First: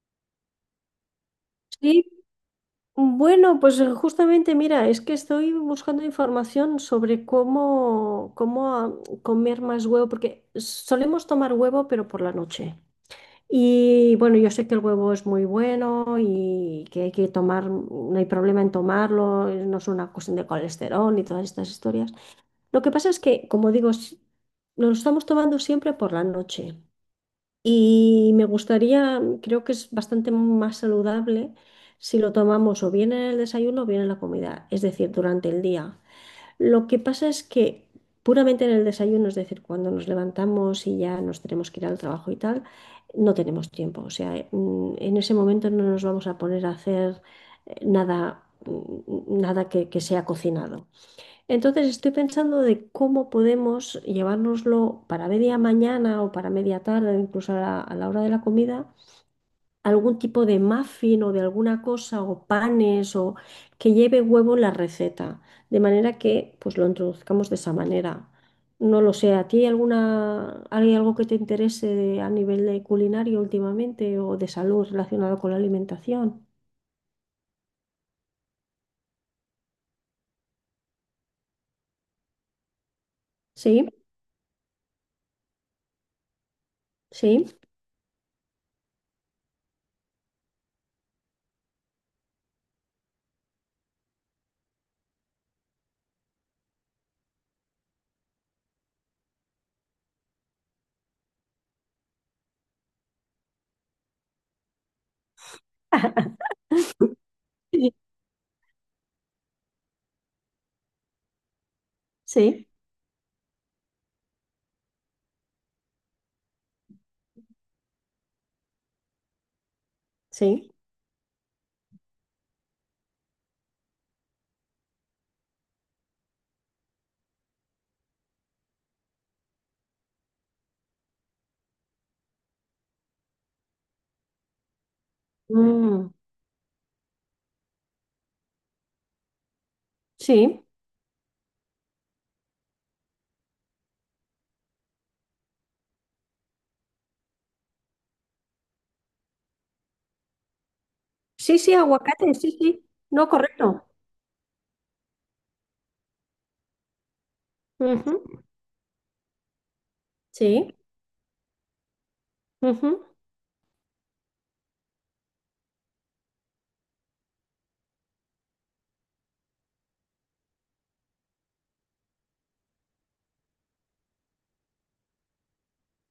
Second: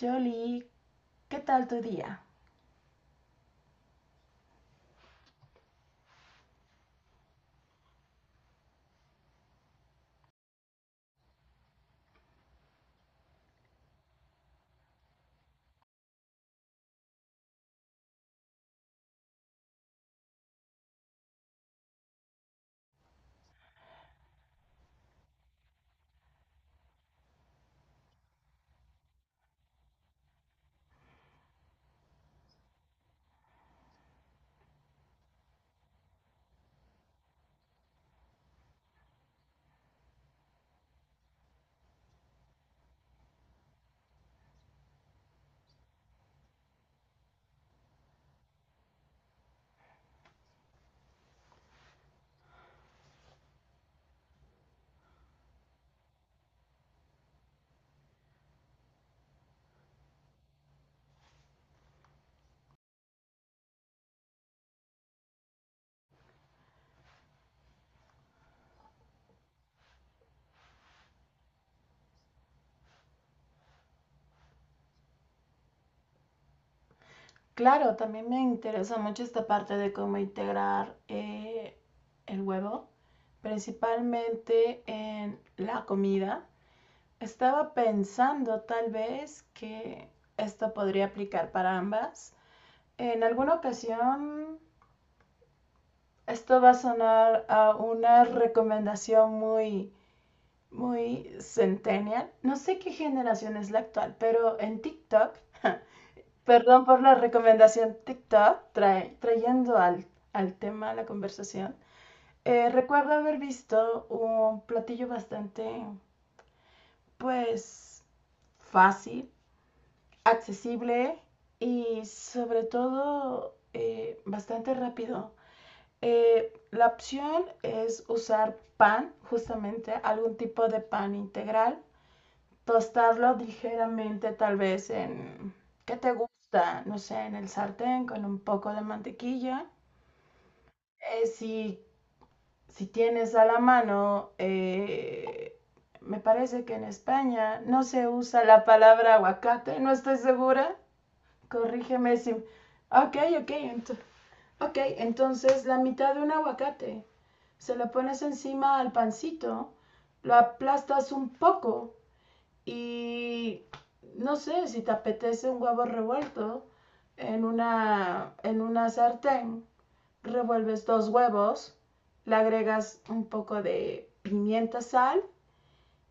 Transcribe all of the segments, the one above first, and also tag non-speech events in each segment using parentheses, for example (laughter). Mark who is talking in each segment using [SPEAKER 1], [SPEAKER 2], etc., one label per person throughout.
[SPEAKER 1] Jolie, ¿qué tal tu día?
[SPEAKER 2] Sí, bueno, pues justamente, mira, es que estoy buscando información sobre cómo comer más huevo, porque solemos tomar huevo, pero por la noche. Y bueno, yo sé que el huevo es muy bueno y que hay que tomar, no hay problema en tomarlo, no es una cuestión de colesterol ni todas estas historias. Lo que pasa es que, como digo, lo estamos tomando siempre por la noche. Y me gustaría, creo que es bastante más saludable si lo tomamos o bien en el desayuno o bien en la comida, es decir, durante el día. Lo que pasa es que puramente en el desayuno, es decir, cuando nos levantamos y ya nos tenemos que ir al trabajo y tal, no tenemos tiempo. O sea, en ese momento no nos vamos a poner a hacer nada, nada que sea cocinado. Entonces estoy pensando de cómo podemos llevárnoslo para media mañana o para media tarde, incluso a la hora de la comida, algún tipo de muffin o de alguna cosa o panes o que lleve huevo en la receta, de manera que pues lo introduzcamos de esa manera. No lo sé, ¿a ti hay alguna, hay algo que te interese a nivel de culinario últimamente o de salud relacionado con la alimentación?
[SPEAKER 1] Claro, también me interesa mucho esta parte de cómo integrar el huevo,
[SPEAKER 2] Sí,
[SPEAKER 1] principalmente en la comida.
[SPEAKER 2] sí,
[SPEAKER 1] Estaba pensando tal vez que esto podría aplicar para ambas. En alguna ocasión, esto va a sonar a una recomendación muy centennial. No sé qué generación es la actual, pero en TikTok.
[SPEAKER 2] (laughs)
[SPEAKER 1] Perdón por la recomendación TikTok, trayendo al tema la conversación.
[SPEAKER 2] sí,
[SPEAKER 1] Recuerdo haber visto un platillo pues, fácil,
[SPEAKER 2] sí.
[SPEAKER 1] accesible y sobre todo bastante rápido. La opción es usar pan, justamente algún tipo de pan integral, tostarlo ligeramente tal vez en, ¿qué
[SPEAKER 2] Mm,
[SPEAKER 1] te gusta? No sé, en el sartén con un poco de mantequilla.
[SPEAKER 2] sí.
[SPEAKER 1] Eh, si, si tienes a la mano, me parece que en España no se usa la palabra aguacate, no estoy segura.
[SPEAKER 2] Sí, sí,
[SPEAKER 1] Corrígeme si...
[SPEAKER 2] aguacate, sí, sí.
[SPEAKER 1] Ok,
[SPEAKER 2] No,
[SPEAKER 1] ok,
[SPEAKER 2] correcto.
[SPEAKER 1] ent ok, entonces la mitad de un aguacate. Se lo pones
[SPEAKER 2] Ujú.
[SPEAKER 1] encima al pancito, lo
[SPEAKER 2] Sí.
[SPEAKER 1] aplastas un poco
[SPEAKER 2] Ujú.
[SPEAKER 1] y no sé, si te apetece un huevo revuelto en una sartén, revuelves dos huevos, le agregas un poco de pimienta, sal,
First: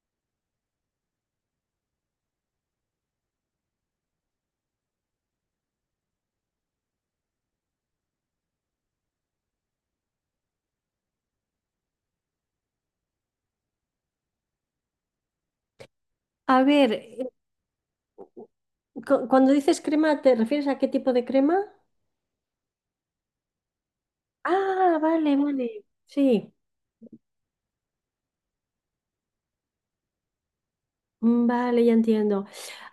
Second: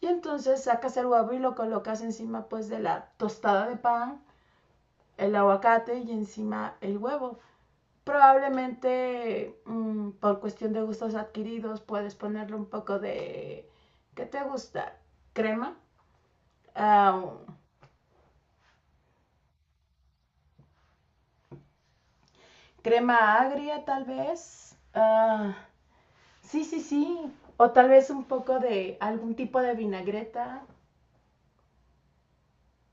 [SPEAKER 1] y entonces sacas el huevo y lo colocas encima pues de la tostada de pan, el aguacate y encima el huevo. Probablemente por cuestión de gustos adquiridos puedes ponerle un poco de, ¿qué te gusta? Crema.
[SPEAKER 2] A ver,
[SPEAKER 1] Ah,
[SPEAKER 2] cuando dices crema, ¿te refieres a qué tipo de crema?
[SPEAKER 1] crema agria tal vez.
[SPEAKER 2] Ah, vale,
[SPEAKER 1] Ah,
[SPEAKER 2] vale. Sí,
[SPEAKER 1] sí, sí, sí. O tal vez un poco de algún tipo de vinagreta.
[SPEAKER 2] vale, ya entiendo.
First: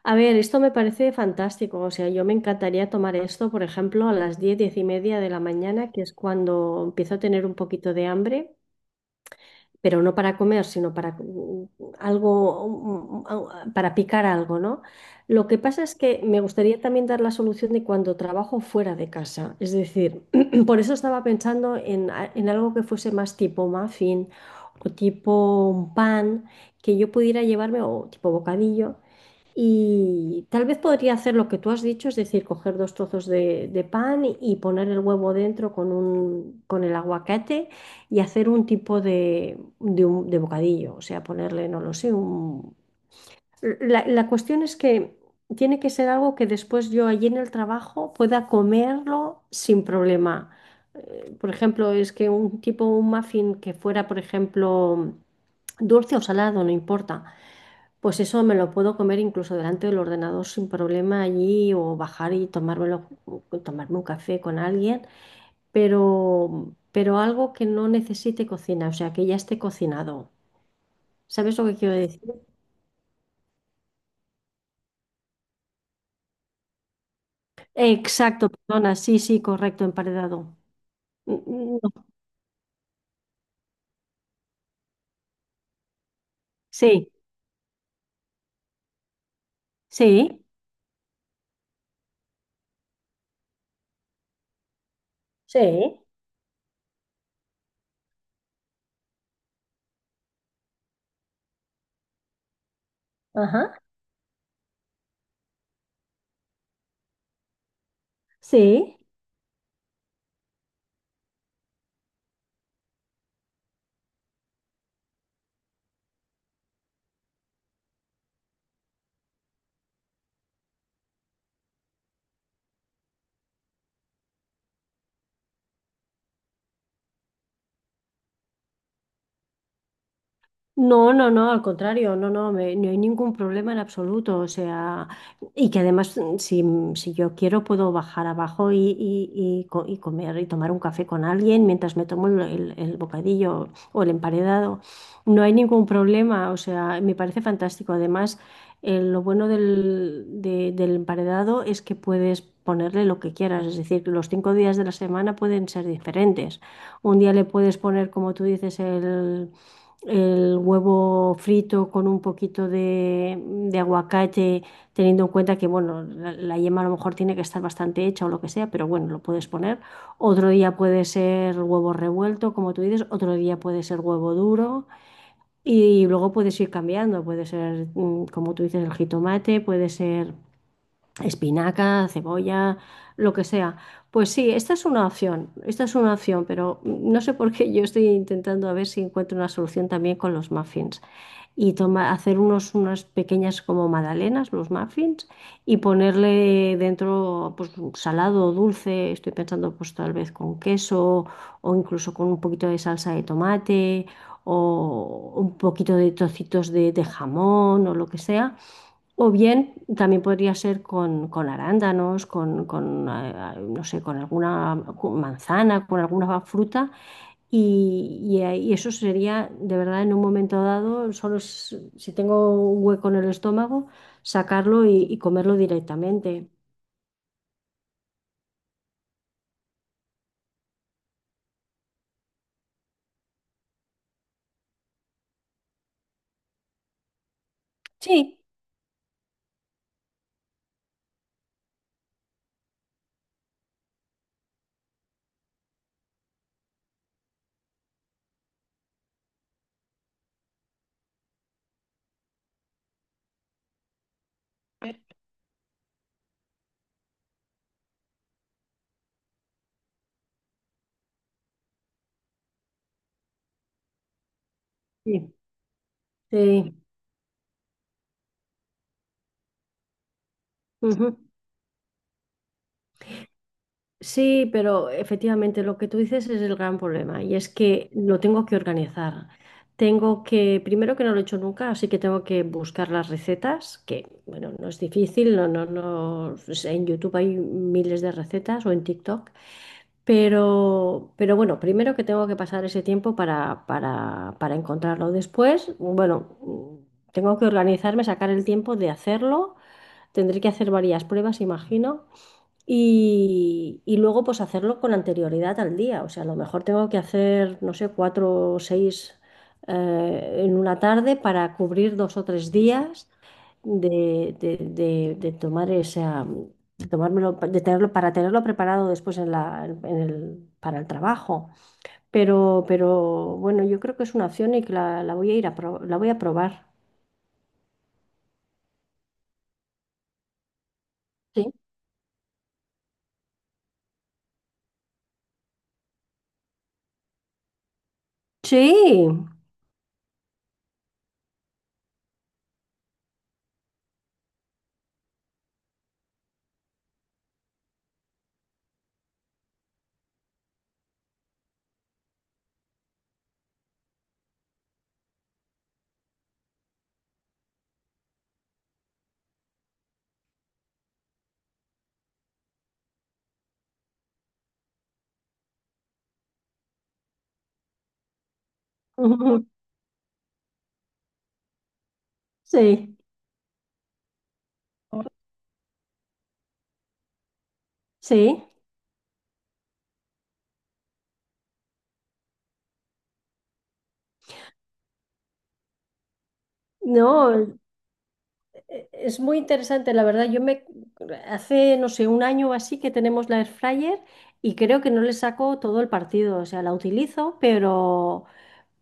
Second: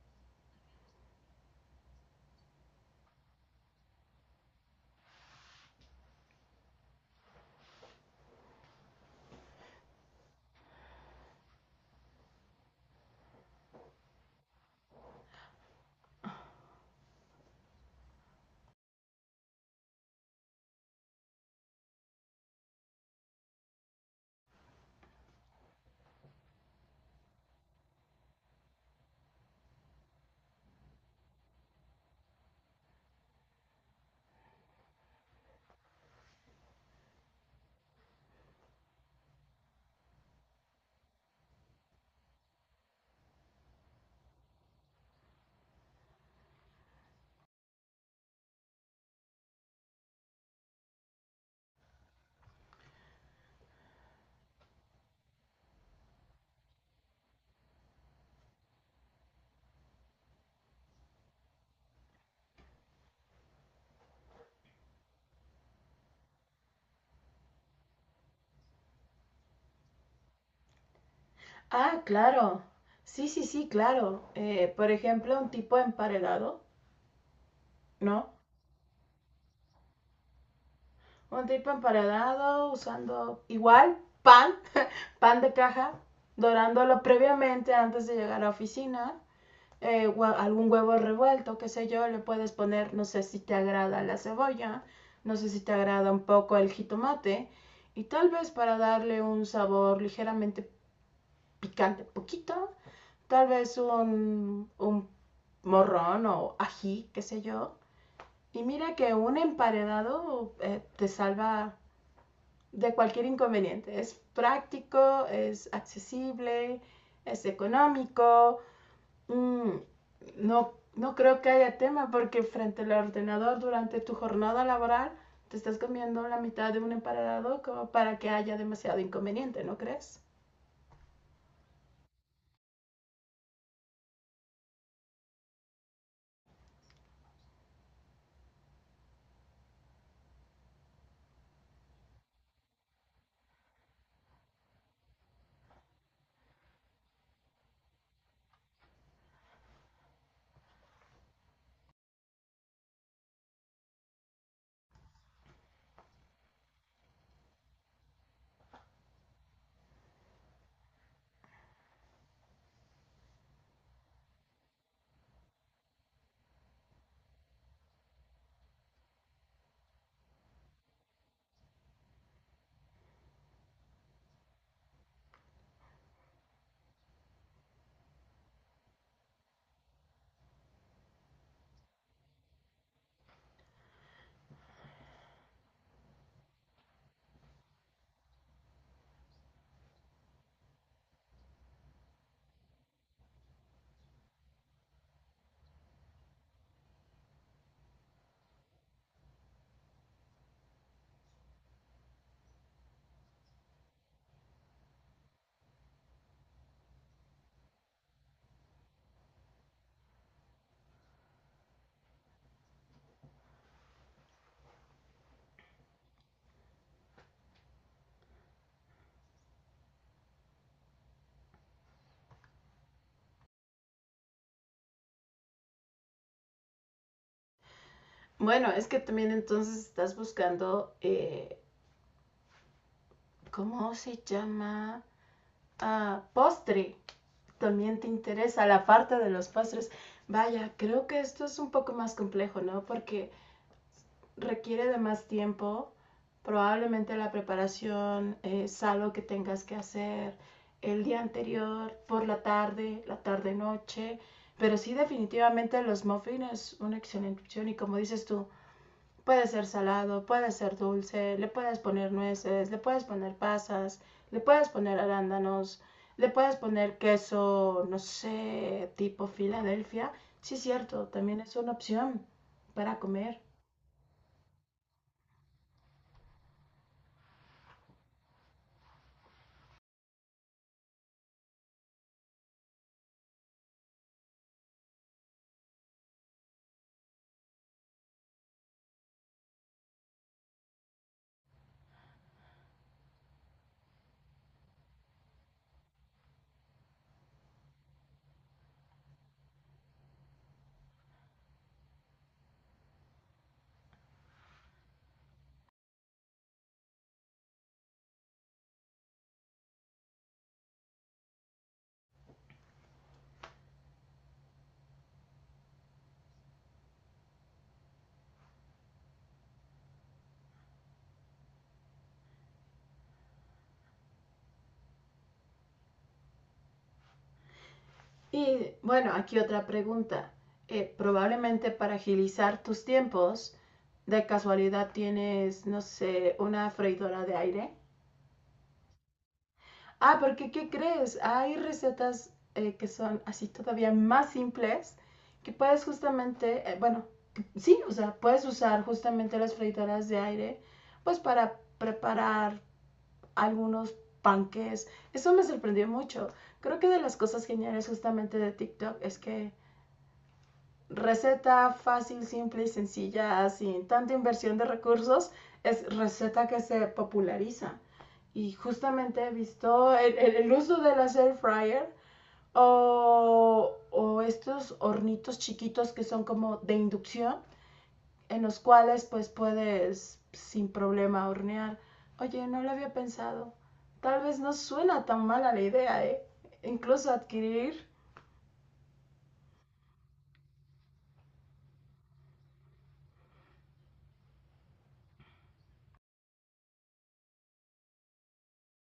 [SPEAKER 2] A ver, esto me parece fantástico. O sea, yo me encantaría tomar esto, por ejemplo, a las 10, 10:30 de la mañana, que es cuando empiezo a tener un poquito de hambre. Pero no para comer, sino para algo, para picar algo, ¿no? Lo que pasa es que me gustaría también dar la solución de cuando trabajo fuera de casa. Es decir, (clears throat) por eso estaba pensando en algo que fuese más tipo muffin o tipo un pan que yo pudiera llevarme o tipo bocadillo, y tal vez podría hacer lo que tú has dicho, es decir, coger dos trozos de pan y poner el huevo dentro con un, con el aguacate, y hacer un tipo de bocadillo, o sea, ponerle, no lo sé, un... La cuestión es que tiene que ser algo que después yo allí en el trabajo pueda comerlo sin problema. Por ejemplo, es que un tipo, un muffin que fuera, por ejemplo, dulce o salado, no importa, pues eso me lo puedo comer incluso delante del ordenador sin problema allí, o bajar y tomármelo, tomarme un café con alguien, pero algo que no necesite cocina, o sea, que ya esté cocinado. ¿Sabes lo que quiero
[SPEAKER 1] Ah,
[SPEAKER 2] decir?
[SPEAKER 1] claro. Sí, sí, sí, claro. Por ejemplo, un tipo emparedado, ¿no?
[SPEAKER 2] Exacto, perdona, sí, sí, correcto, emparedado. Mm,
[SPEAKER 1] Un tipo
[SPEAKER 2] mm, no.
[SPEAKER 1] emparedado usando igual pan, (laughs) pan de caja, dorándolo
[SPEAKER 2] Sí,
[SPEAKER 1] previamente antes de llegar a la oficina. eh,
[SPEAKER 2] sí,
[SPEAKER 1] Algún huevo revuelto, qué sé yo, le puedes poner, no sé si te agrada la cebolla, no sé si te
[SPEAKER 2] sí,
[SPEAKER 1] agrada un poco el jitomate y tal vez para darle un sabor ligeramente picante, poquito, tal vez
[SPEAKER 2] ajá,
[SPEAKER 1] un morrón o ají, qué sé yo. Y mira
[SPEAKER 2] sí.
[SPEAKER 1] que un emparedado te salva de cualquier inconveniente. Es práctico, es accesible, es económico. Mm, no, no creo que haya tema porque frente al ordenador durante tu jornada laboral te estás comiendo la mitad de un emparado como para que haya demasiado inconveniente, ¿no crees?
[SPEAKER 2] No, no, no, al contrario, no, no, no hay ningún problema en absoluto, o sea, y que además si yo quiero puedo bajar abajo y comer y tomar un café con alguien mientras me tomo el, el bocadillo o el emparedado. No hay ningún problema, o sea, me parece fantástico, además lo bueno del emparedado es que puedes ponerle lo que quieras, es decir, los 5 días de la semana pueden ser diferentes, un día le puedes poner, como tú dices, el huevo frito con un poquito de aguacate, teniendo en cuenta que, bueno, la yema a lo mejor tiene que estar bastante hecha o lo que sea, pero bueno, lo puedes poner. Otro día puede ser huevo revuelto, como tú dices, otro día puede ser huevo duro y, luego puedes ir cambiando, puede ser, como tú dices, el jitomate, puede ser espinaca, cebolla, lo que sea. Pues sí, esta es una opción, esta es una opción, pero no sé por qué yo estoy intentando a ver si encuentro una solución también con los muffins, y toma, hacer unas pequeñas como magdalenas, los muffins, y ponerle dentro pues salado o dulce, estoy pensando pues tal vez con queso, o incluso con un poquito de salsa de tomate, o un poquito de trocitos de jamón o lo que sea, o bien también podría ser con, arándanos, no sé, con alguna, con manzana, con alguna fruta. Y eso sería, de verdad, en un momento dado, solo si tengo un hueco en el estómago, sacarlo y comerlo directamente.
[SPEAKER 1] Bueno, es que también entonces estás buscando, ¿cómo se llama? Ah, postre. También te
[SPEAKER 2] Sí,
[SPEAKER 1] interesa la parte de los postres. Vaya, creo que esto es un poco más complejo, ¿no? Porque requiere de más tiempo, probablemente la preparación es algo que tengas que hacer el día anterior, por la tarde, la tarde-noche, pero sí, definitivamente los muffins es una excelente opción y como dices tú, puede ser salado, puede ser dulce, le puedes poner nueces, le puedes poner pasas, le puedes poner
[SPEAKER 2] sí,
[SPEAKER 1] arándanos, le puedes
[SPEAKER 2] sí.
[SPEAKER 1] poner queso, no sé, tipo Filadelfia. Sí, cierto,
[SPEAKER 2] Ujú.
[SPEAKER 1] también es una opción para comer.
[SPEAKER 2] Sí, pero efectivamente lo que tú dices es el gran problema, y es que lo tengo que organizar. Tengo que, primero que no lo he hecho nunca, así que tengo que buscar las recetas, que bueno, no es difícil, no, no, no, pues en YouTube hay miles de recetas o en TikTok. Pero bueno, primero que tengo que pasar ese tiempo para encontrarlo. Después, bueno, tengo que organizarme, sacar el tiempo de hacerlo. Tendré que hacer varias pruebas, imagino. Y luego pues hacerlo con anterioridad al día. O sea, a lo mejor tengo que hacer, no sé, cuatro o seis, en una tarde, para cubrir 2 o 3 días de tomar esa, de tomármelo, de tenerlo, para tenerlo preparado después en la, en el, para el trabajo. Pero bueno, yo creo que es una opción y que la voy a probar.
[SPEAKER 1] Y bueno, aquí otra pregunta.
[SPEAKER 2] Sí.
[SPEAKER 1] Probablemente para agilizar tus tiempos, de casualidad tienes, no sé, una freidora de aire.
[SPEAKER 2] Sí.
[SPEAKER 1] Ah, porque ¿qué crees? Hay recetas que son así todavía más simples, que puedes justamente, bueno, sí, o sea, puedes usar justamente las freidoras de aire pues para preparar algunos panques. Eso me sorprendió mucho. Creo que de las cosas geniales justamente de TikTok es que receta fácil, simple y sencilla, sin tanta inversión de recursos, es receta que se populariza. Y justamente he
[SPEAKER 2] (laughs)
[SPEAKER 1] visto el uso de las air fryer
[SPEAKER 2] Sí.
[SPEAKER 1] o estos hornitos chiquitos que son como de inducción, en
[SPEAKER 2] Sí.
[SPEAKER 1] los cuales pues puedes sin problema hornear. Oye, no lo había pensado. Tal vez no suena tan mala la idea, ¿eh? Incluso
[SPEAKER 2] No.
[SPEAKER 1] adquirir...
[SPEAKER 2] Es muy interesante, la verdad. Yo me hace, no sé, un año o así que tenemos la air fryer, y creo que no le saco todo el partido. O sea, la utilizo,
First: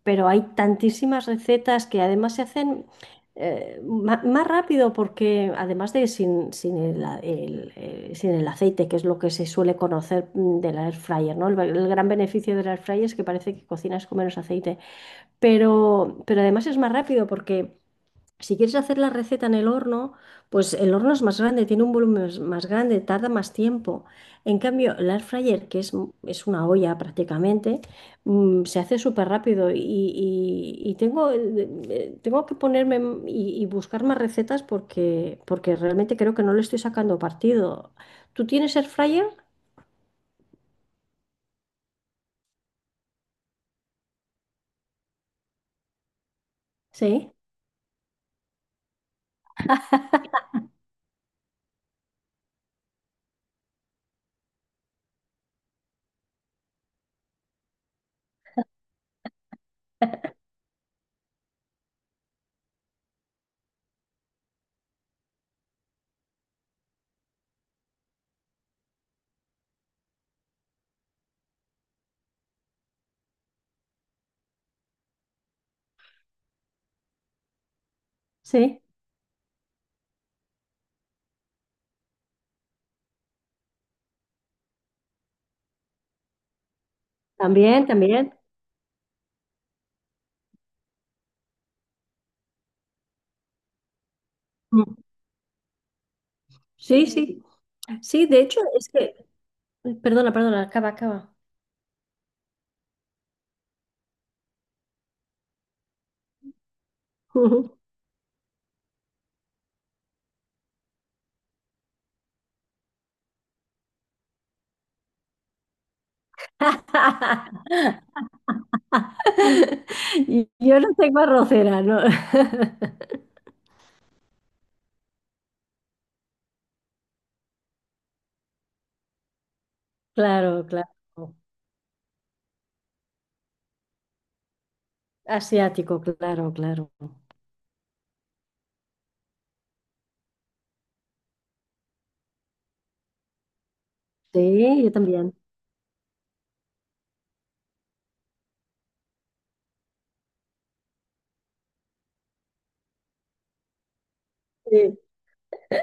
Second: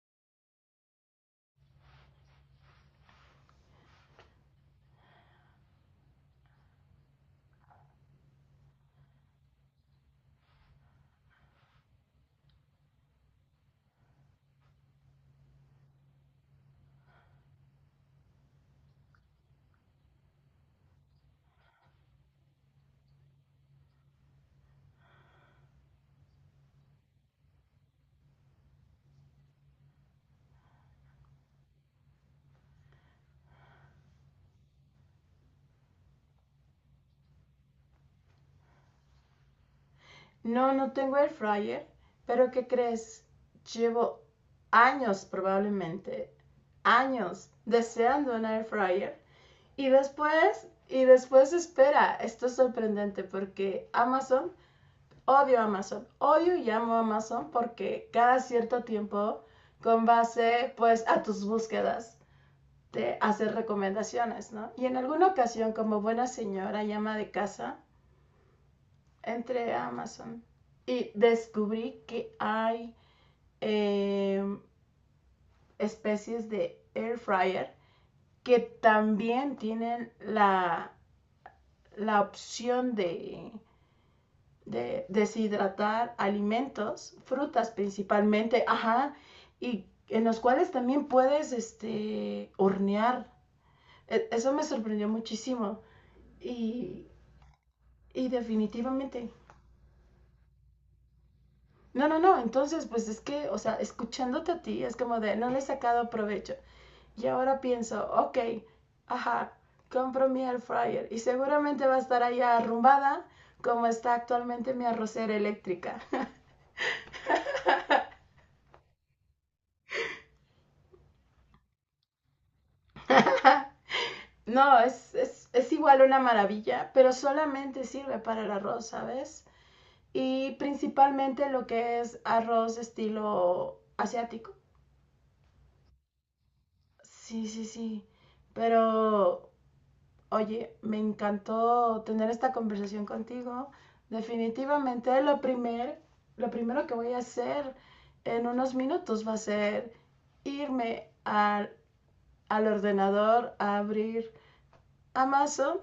[SPEAKER 2] pero hay tantísimas recetas que además se hacen más rápido, porque además de sin, sin el, a- el, sin el aceite, que es lo que se suele conocer, de la air fryer, ¿no? El gran beneficio de la air fryer es que parece que cocinas con menos aceite, pero además es más rápido, porque si quieres hacer la receta en el horno, pues el horno es más grande, tiene un volumen más grande, tarda más tiempo. En cambio, el air fryer, que es una olla prácticamente, se hace súper rápido, y eh, tengo que ponerme y buscar más recetas, porque realmente creo que no le estoy sacando partido. ¿Tú tienes air fryer?
[SPEAKER 1] No, no tengo air fryer, pero ¿qué crees? Llevo años probablemente,
[SPEAKER 2] Sí,
[SPEAKER 1] años deseando un air fryer y después espera, esto es sorprendente porque Amazon, odio y amo Amazon porque cada cierto tiempo con base pues a tus búsquedas te hace recomendaciones, ¿no? Y en alguna ocasión como buena señora y ama de casa, entré a Amazon y descubrí que hay eh, especies de air fryer que
[SPEAKER 2] sí.
[SPEAKER 1] también tienen la opción de deshidratar alimentos, frutas
[SPEAKER 2] También, también.
[SPEAKER 1] principalmente, ajá, y en los cuales también puedes este, hornear. Eso me
[SPEAKER 2] Mm.
[SPEAKER 1] sorprendió muchísimo. Y,
[SPEAKER 2] Sí, sí. Sí,
[SPEAKER 1] y
[SPEAKER 2] de hecho, es que...
[SPEAKER 1] definitivamente...
[SPEAKER 2] Perdona, perdona, acaba, acaba.
[SPEAKER 1] No, no, no, entonces pues es que, o sea, escuchándote a ti es como de, no le he sacado provecho. Y ahora pienso, ok, ajá, compro mi air fryer y seguramente va a estar allá arrumbada como está actualmente mi arrocera eléctrica.
[SPEAKER 2] (laughs) Yo no tengo arrocera, ¿no? (laughs)
[SPEAKER 1] (laughs) No, es igual una maravilla, pero solamente sirve para el arroz, ¿sabes? Y
[SPEAKER 2] Claro, claro.
[SPEAKER 1] principalmente lo que es arroz estilo asiático.
[SPEAKER 2] Asiático, claro, claro.
[SPEAKER 1] Sí, sí, sí, pero oye, me encantó tener esta conversación contigo.
[SPEAKER 2] Sí, yo
[SPEAKER 1] Definitivamente
[SPEAKER 2] también.
[SPEAKER 1] lo primer, lo primero que voy a hacer en unos minutos va a ser irme al ordenador a abrir
[SPEAKER 2] Sí.
[SPEAKER 1] Amazon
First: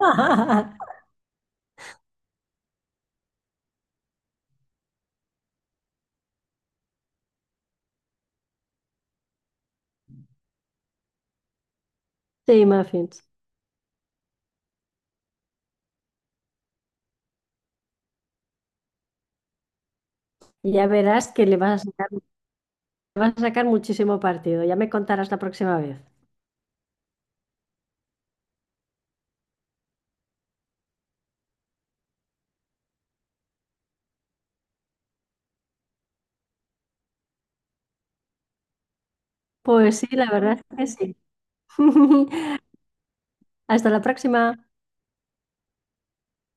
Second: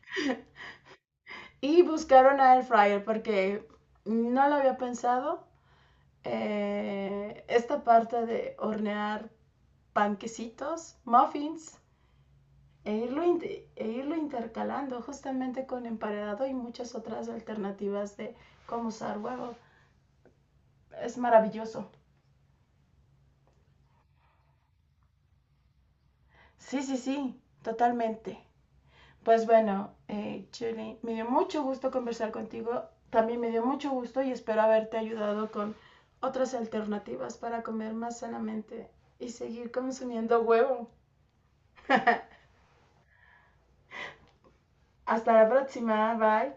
[SPEAKER 2] (laughs)
[SPEAKER 1] (laughs) y buscar una air fryer porque no lo había pensado. Esta parte de hornear panquecitos, muffins,
[SPEAKER 2] Sí, muffins.
[SPEAKER 1] e irlo intercalando justamente con emparedado y muchas otras alternativas de cómo usar huevo.
[SPEAKER 2] Ya
[SPEAKER 1] Es
[SPEAKER 2] verás que
[SPEAKER 1] maravilloso.
[SPEAKER 2] le vas a sacar muchísimo partido. Ya me contarás la próxima vez.
[SPEAKER 1] Sí, sí, sí, totalmente. Pues bueno, Julie, me dio mucho gusto conversar contigo. También me dio mucho gusto y espero haberte ayudado con otras alternativas para comer más sanamente y seguir
[SPEAKER 2] Pues sí, la
[SPEAKER 1] consumiendo
[SPEAKER 2] verdad
[SPEAKER 1] huevo.
[SPEAKER 2] es que sí.
[SPEAKER 1] (laughs)
[SPEAKER 2] (laughs) Hasta la próxima.
[SPEAKER 1] Hasta la próxima, bye.